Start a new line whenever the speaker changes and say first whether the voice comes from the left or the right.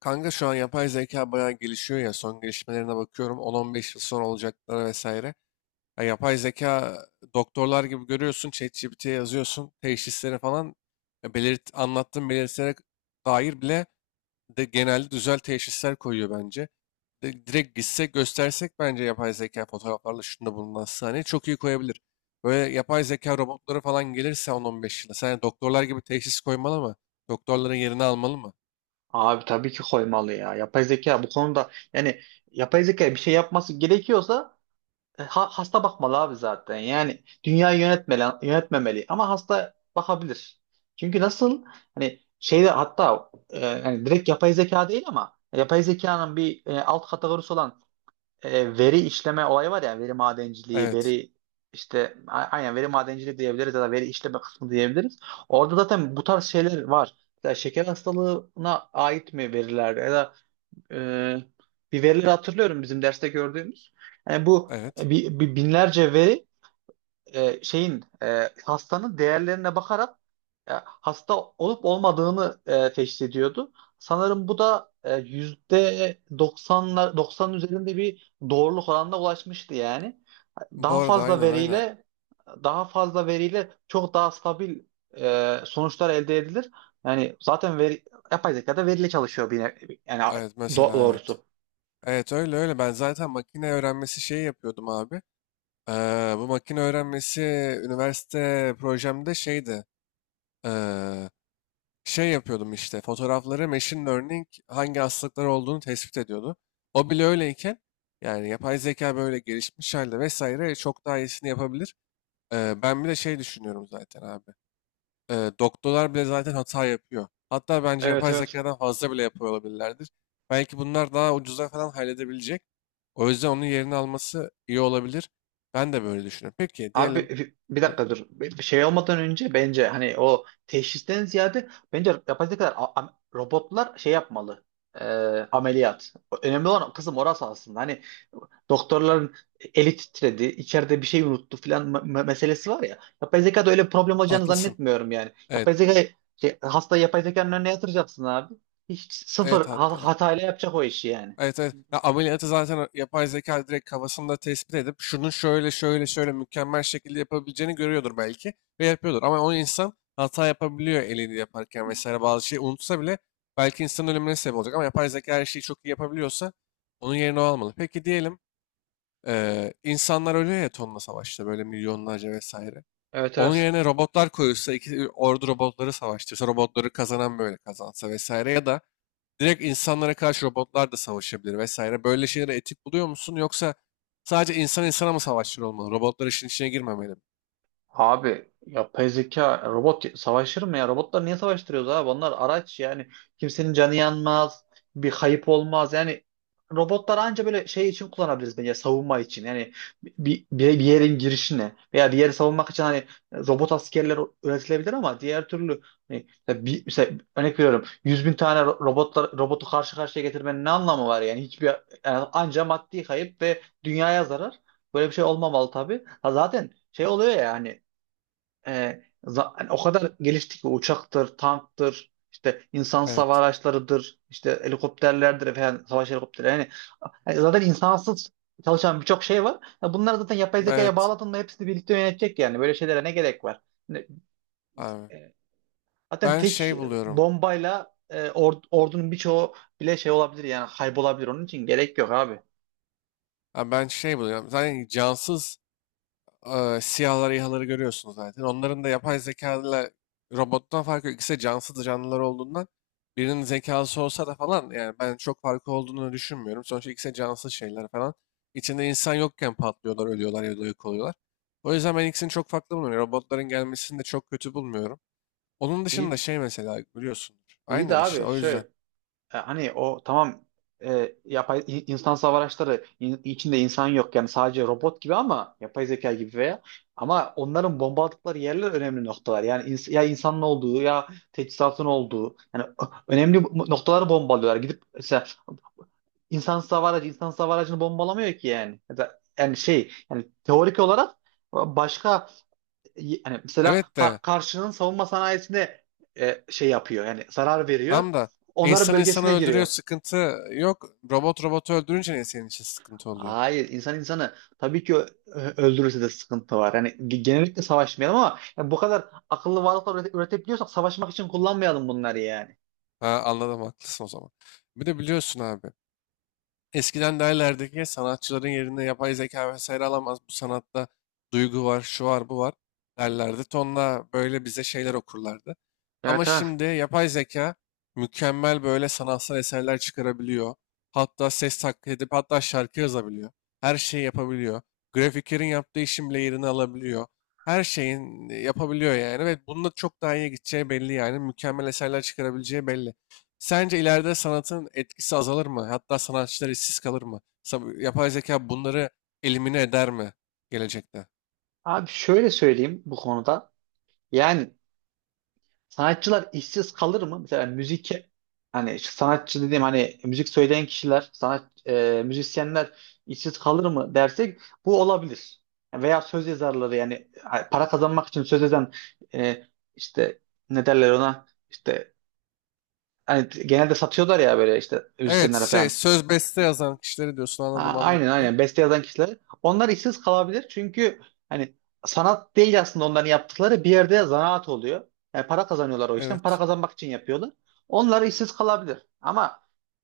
left: Kanka şu an yapay zeka bayağı gelişiyor ya, son gelişmelerine bakıyorum, 10-15 yıl sonra olacaklara vesaire. Ya, yapay zeka doktorlar gibi görüyorsun, ChatGPT'ye yazıyorsun teşhisleri falan. Ya belirt, anlattığın belirtilere dair bile de genelde düzel teşhisler koyuyor bence. Direkt gitsek göstersek bence yapay zeka fotoğraflarla şunda bulunan sahneyi çok iyi koyabilir. Böyle yapay zeka robotları falan gelirse 10-15 yıla, sen doktorlar gibi teşhis koymalı mı? Doktorların yerini almalı mı?
right: Abi tabii ki koymalı ya. Yapay zeka bu konuda, yani yapay zeka bir şey yapması gerekiyorsa hasta bakmalı abi zaten. Yani dünyayı yönetmeli, yönetmemeli ama hasta bakabilir. Çünkü nasıl, hani şeyde, hatta yani direkt yapay zeka değil ama yapay zekanın bir alt kategorisi olan veri işleme olayı var ya, veri madenciliği,
left: Evet,
right: veri işte aynen veri madenciliği diyebiliriz ya da veri işleme kısmı diyebiliriz. Orada zaten bu tarz şeyler var. Mesela şeker hastalığına ait mi veriler, ya da e, bir verileri hatırlıyorum bizim derste gördüğümüz. Yani bu
left: evet.
right: binlerce veri, hastanın değerlerine bakarak hasta olup olmadığını teşhis ediyordu. Sanırım bu da yüzde 90'lar, 90 üzerinde bir doğruluk oranına ulaşmıştı yani.
left: Bu
right: Daha
left: arada
right: fazla
left: aynen, aynen.
right: veriyle daha fazla veriyle çok daha stabil sonuçlar elde edilir. Yani zaten veri, yapay zeka da veriyle çalışıyor bir yani
left: Evet, mesela, evet.
right: doğrusu.
left: Evet, öyle öyle. Ben zaten makine öğrenmesi şeyi yapıyordum abi. Bu makine öğrenmesi üniversite projemde şeydi. Ee, Şey yapıyordum işte. Fotoğrafları machine learning hangi hastalıklar olduğunu tespit ediyordu. O bile öyleyken yani yapay zeka böyle gelişmiş halde vesaire çok daha iyisini yapabilir. Ben bir de şey düşünüyorum zaten abi. Doktorlar bile zaten hata yapıyor. Hatta bence
right: Evet,
left: yapay
right: evet.
left: zekadan fazla bile yapıyor olabilirlerdir. Belki bunlar daha ucuza falan halledebilecek. O yüzden onun yerini alması iyi olabilir. Ben de böyle düşünüyorum. Peki
right: Abi
left: diyelim.
right: bir
left: Hı,
right: dakika dur. Bir şey olmadan önce bence, hani o teşhisten ziyade bence yapacak kadar robotlar şey yapmalı. Ee, Ameliyat. Önemli olan kısım orası aslında. Hani doktorların eli titredi, içeride bir şey unuttu filan meselesi var ya. Yapay zekada öyle bir problem olacağını
left: haklısın.
right: zannetmiyorum yani.
left: Evet.
right: Yapay zeka şey, hastayı yapay zekanın önüne yatıracaksın abi. Hiç
left: Evet,
right: sıfır
left: hatta
right: hatayla yapacak o işi yani.
left: evet, evet. Ya, ameliyatı zaten yapay zeka direkt kafasında tespit edip şunu şöyle şöyle şöyle mükemmel şekilde yapabileceğini görüyordur belki ve yapıyordur. Ama o insan hata yapabiliyor, elini yaparken vesaire bazı şeyi unutsa bile belki insanın ölümüne sebep olacak. Ama yapay zeka her şeyi çok iyi yapabiliyorsa onun yerine o almalı. Peki diyelim, insanlar ölüyor ya tonla savaşta, böyle milyonlarca vesaire.
right: Evet,
left: Onun
right: evet.
left: yerine robotlar koyulsa, iki ordu robotları savaştırsa, robotları kazanan böyle kazansa vesaire, ya da direkt insanlara karşı robotlar da savaşabilir vesaire. Böyle şeyleri etik buluyor musun? Yoksa sadece insan insana mı savaşçılar olmalı? Robotlar işin içine girmemeli mi?
right: Abi yapay zeka robot savaşır mı ya? Robotlar niye savaştırıyoruz abi? Onlar araç yani, kimsenin canı yanmaz, bir kayıp olmaz. Yani robotlar anca böyle şey için kullanabiliriz bence, savunma için. Yani bir yerin girişine veya bir yeri savunmak için hani robot askerler üretilebilir, ama diğer türlü hani mesela bir, mesela örnek veriyorum, 100 bin tane ro- robotlar robotu karşı karşıya getirmenin ne anlamı var yani? Hiçbir, yani anca maddi kayıp ve dünyaya zarar. Böyle bir şey olmamalı tabii. Ha, zaten şey oluyor ya hani, hani o kadar gelişti ki, uçaktır, tanktır, işte insan savar
left: Evet.
right: araçlarıdır, işte helikopterlerdir falan, savaş helikopterleri. Yani, zaten insansız çalışan birçok şey var. Ya bunlar zaten yapay zekaya
left: Evet
right: bağladın mı hepsini birlikte yönetecek yani. Böyle şeylere ne gerek var? Ne-
left: abi.
right: e, Zaten
left: Ben
right: tek
left: şey buluyorum.
right: bombayla ordunun birçoğu bile şey olabilir yani, kaybolabilir. Onun için gerek yok abi.
left: Ha, ben şey buluyorum. Zaten cansız, siyahları, İHA'ları görüyorsunuz zaten. Onların da yapay zekalarla robottan farkı yok. İkisi de cansız canlılar olduğundan birinin zekası olsa da falan yani ben çok farkı olduğunu düşünmüyorum. Sonuçta ikisi de cansız şeyler falan. İçinde insan yokken patlıyorlar, ölüyorlar ya da yok oluyorlar. O yüzden ben ikisini çok farklı bulmuyorum. Yani robotların gelmesini de çok kötü bulmuyorum. Onun dışında
right: İyi,
left: şey, mesela biliyorsundur.
right: iyi de
left: Aynen işte,
right: abi
left: o yüzden.
right: şöyle. Hani o tamam, yapay insan savaş araçları içinde insan yok yani, sadece robot gibi, ama yapay zeka gibi veya, ama onların bomba attıkları yerler önemli noktalar. Yani ya insanın olduğu ya teçhizatın olduğu, yani önemli noktaları bombalıyorlar. Gidip mesela insan hava aracı, insan hava aracını bombalamıyor ki yani. Ya da yani şey, yani teorik olarak başka, yani mesela
left: Evet de
right: karşının savunma sanayisine şey yapıyor, yani zarar veriyor.
left: tam da
right: Onların
left: insan insanı
right: bölgesine
left: öldürüyor,
right: giriyor.
left: sıkıntı yok. Robot robotu öldürünce ne senin için sıkıntı oluyor?
right: Hayır, insan insanı tabii ki öldürürse de sıkıntı var. Yani genellikle savaşmayalım, ama yani bu kadar akıllı varlıklar üretebiliyorsak savaşmak için kullanmayalım bunları yani.
left: Ha, anladım, haklısın o zaman. Bir de biliyorsun abi. Eskiden derlerdi ki sanatçıların yerine yapay zeka vesaire alamaz. Bu sanatta duygu var, şu var, bu var derlerdi. Tonla böyle bize şeyler okurlardı. Ama
right: Evet, evet.
left: şimdi yapay zeka mükemmel böyle sanatsal eserler çıkarabiliyor. Hatta ses taklit edip hatta şarkı yazabiliyor. Her şeyi yapabiliyor. Grafiklerin yaptığı işin bile yerini alabiliyor. Her şeyin yapabiliyor yani ve bununla çok daha iyiye gideceği belli yani. Mükemmel eserler çıkarabileceği belli. Sence ileride sanatın etkisi azalır mı? Hatta sanatçılar işsiz kalır mı? Yapay zeka bunları elimine eder mi gelecekte?
right: Abi şöyle söyleyeyim bu konuda. Yani, sanatçılar işsiz kalır mı? Mesela müzik, hani şu sanatçı dediğim hani müzik söyleyen kişiler, müzisyenler işsiz kalır mı dersek, bu olabilir. Veya söz yazarları, yani para kazanmak için söz yazan, e, işte, ne derler ona? İşte, hani genelde satıyorlar ya, böyle işte
left: Evet,
right: müzisyenlere
left: şey,
right: falan.
left: söz beste yazan kişileri diyorsun, anladım
right: Aynen,
left: anladım ya.
right: aynen, beste yazan kişilere. Onlar işsiz kalabilir çünkü, hani sanat değil aslında onların yaptıkları, bir yerde zanaat oluyor. Yani para kazanıyorlar o işten. Para
left: Evet.
right: kazanmak için yapıyorlar. Onlar işsiz kalabilir. Ama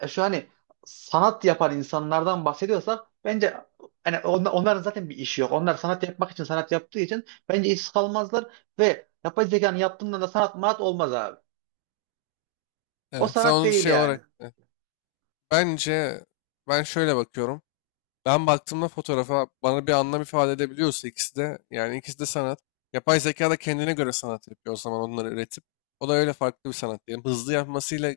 right: şu, hani sanat yapan insanlardan bahsediyorsak bence, hani onların zaten bir işi yok. Onlar sanat yapmak için sanat yaptığı için bence işsiz kalmazlar, ve yapay zekanın yaptığında da sanat manat olmaz abi. O
left: Evet. Sen
right: sanat
left: onu
right: değil
left: şey
right: yani.
left: olarak, bence ben şöyle bakıyorum. Ben baktığımda fotoğrafa bana bir anlam ifade edebiliyorsa ikisi de, yani ikisi de sanat. Yapay zeka da kendine göre sanat yapıyor o zaman onları üretip. O da öyle farklı bir sanat diyelim. Hızlı yapmasıyla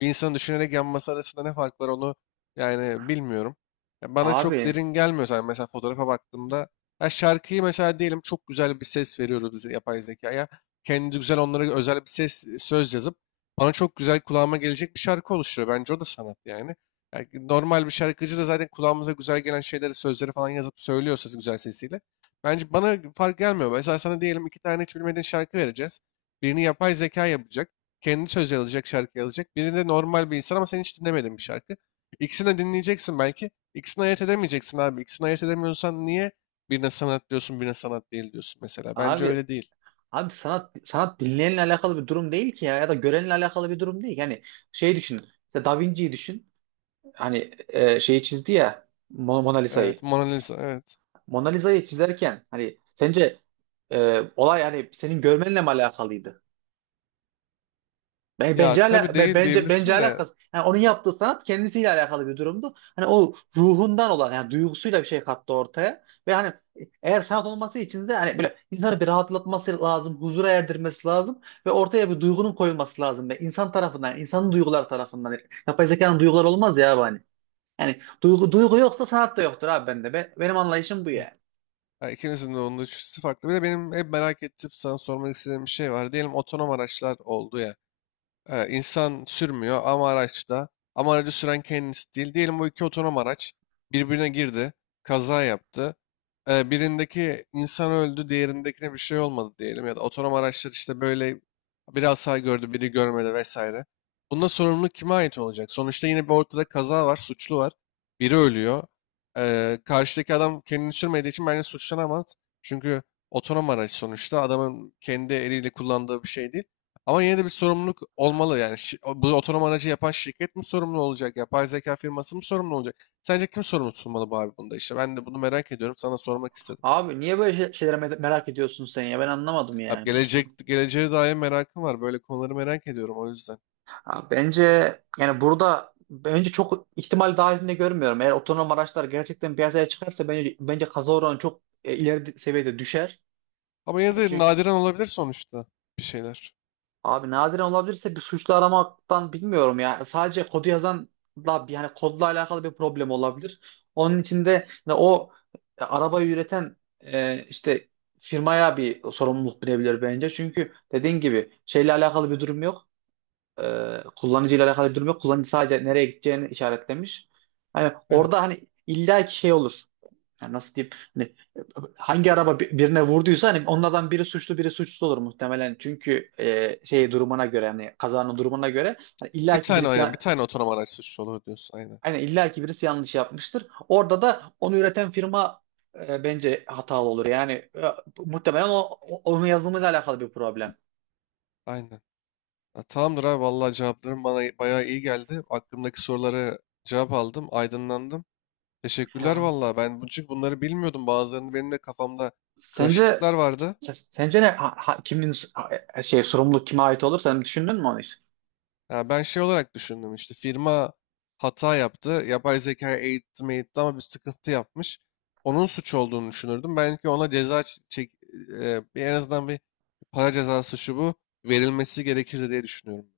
left: bir insanın düşünerek yapması arasında ne fark var, onu yani bilmiyorum. Ya bana çok
right: Abi,
left: derin gelmiyor zaten, mesela fotoğrafa baktığımda. Ya şarkıyı mesela diyelim, çok güzel bir ses veriyoruz biz yapay zekaya. Kendi güzel onlara özel bir ses, söz yazıp bana çok güzel kulağıma gelecek bir şarkı oluşturuyor. Bence o da sanat yani. Yani normal bir şarkıcı da zaten kulağımıza güzel gelen şeyleri, sözleri falan yazıp söylüyorsa güzel sesiyle. Bence bana fark gelmiyor. Mesela sana diyelim, iki tane hiç bilmediğin şarkı vereceğiz. Birini yapay zeka yapacak. Kendi söz yazacak, şarkı yazacak. Birini de normal bir insan, ama sen hiç dinlemedin bir şarkı. İkisini de dinleyeceksin belki. İkisini ayırt edemeyeceksin abi. İkisini ayırt edemiyorsan niye birine sanat diyorsun, birine sanat değil diyorsun mesela. Bence
right: abi
left: öyle değil.
right: Abi, sanat dinleyenle alakalı bir durum değil ki ya, ya da görenle alakalı bir durum değil. Yani şey düşün, işte Da Vinci'yi düşün. Hani şeyi çizdi ya, Mona
left: Evet,
right: Lisa'yı.
left: Mona Lisa, evet.
right: Mona Lisa'yı çizerken hani sence olay hani senin görmenle mi alakalıydı? Ben-
left: Ya
right: Bence
left: tabii,
right: ala, be-
left: değil
right: bence bence
left: diyebilirsin de
right: alakası. Yani onun yaptığı sanat kendisiyle alakalı bir durumdu. Hani o ruhundan olan, yani duygusuyla bir şey kattı ortaya. Ve hani, eğer sanat olması için de hani böyle insanı bir rahatlatması lazım, huzura erdirmesi lazım, ve ortaya bir duygunun koyulması lazım, ve insan tarafından, insanın duyguları tarafından. Yani yapay zekanın duyguları olmaz ya abi hani. Yani duygu yoksa sanat da yoktur abi bende. Benim anlayışım bu
left: evet.
right: yani.
left: Ha, ikinizin de, onun da üçüncüsü farklı. Bir de benim hep merak ettim, sana sormak istediğim bir şey var. Diyelim otonom araçlar oldu ya. İnsan sürmüyor ama araçta. Ama aracı süren kendisi değil. Diyelim bu iki otonom araç birbirine girdi. Kaza yaptı. Birindeki insan öldü, diğerindekine bir şey olmadı diyelim. Ya da otonom araçlar işte böyle bir hasar gördü, biri görmedi vesaire. Bunda sorumluluk kime ait olacak? Sonuçta yine bir ortada kaza var, suçlu var. Biri ölüyor. Karşıdaki adam kendini sürmediği için bence suçlanamaz. Çünkü otonom araç sonuçta adamın kendi eliyle kullandığı bir şey değil. Ama yine de bir sorumluluk olmalı yani. Bu otonom aracı yapan şirket mi sorumlu olacak? Yapay zeka firması mı sorumlu olacak? Sence kim sorumlu tutulmalı bu abi, bunda işte? Ben de bunu merak ediyorum. Sana sormak istedim.
right: Abi niye böyle şeylere merak ediyorsun sen ya? Ben anlamadım
left: Abi
right: yani.
left: gelecek, geleceğe dair merakım var. Böyle konuları merak ediyorum o yüzden.
right: Ha, bence, yani burada bence çok ihtimal dahilinde görmüyorum. Eğer otonom araçlar gerçekten piyasaya çıkarsa bence kaza oranı çok ileri seviyede düşer.
left: Ama yine
right: Yani
left: de
right: çünkü
left: nadiren olabilir sonuçta bir şeyler.
right: abi, nadiren olabilirse bir suçlu aramaktan bilmiyorum ya. Sadece kodu yazan da, yani kodla alakalı bir problem olabilir. Onun için de yani o, arabayı üreten işte firmaya bir sorumluluk binebilir bence. Çünkü dediğin gibi şeyle alakalı bir durum yok. Kullanıcıyla alakalı bir durum yok. Kullanıcı sadece nereye gideceğini işaretlemiş. Hani orada
left: Evet.
right: hani illaki şey olur. Yani nasıl diyeyim? Hani hangi araba birine vurduysa, hani onlardan biri suçlu biri suçsuz olur muhtemelen. Çünkü şey durumuna göre hani, kazanın durumuna göre, hani
left: Bir
right: illaki
left: tane
right: birisi
left: aynen. Bir tane otonom araç suçlu olur diyorsun. Aynen.
right: aynen, illaki birisi yanlış yapmıştır. Orada da onu üreten firma bence hatalı olur. Yani muhtemelen onun yazılımıyla alakalı bir problem.
left: Aynen. Ha, tamamdır abi. Vallahi cevapların bana bayağı iyi geldi. Aklımdaki soruları cevap aldım. Aydınlandım. Teşekkürler
right: Ya.
left: valla. Ben bu- çünkü bunları bilmiyordum. Bazılarını benim de kafamda
right: Sence
left: karışıklıklar vardı.
right: Sence ne kimin şey, sorumluluk kime ait olur? Sen düşündün mü onu hiç?
left: Ya ben şey olarak düşündüm, işte firma hata yaptı. Yapay zekaya eğitti meğitti ama bir sıkıntı yapmış. Onun suç olduğunu düşünürdüm. Belki ona ceza çek, e, bir en azından bir para cezası şu bu verilmesi gerekirdi diye düşünüyorum.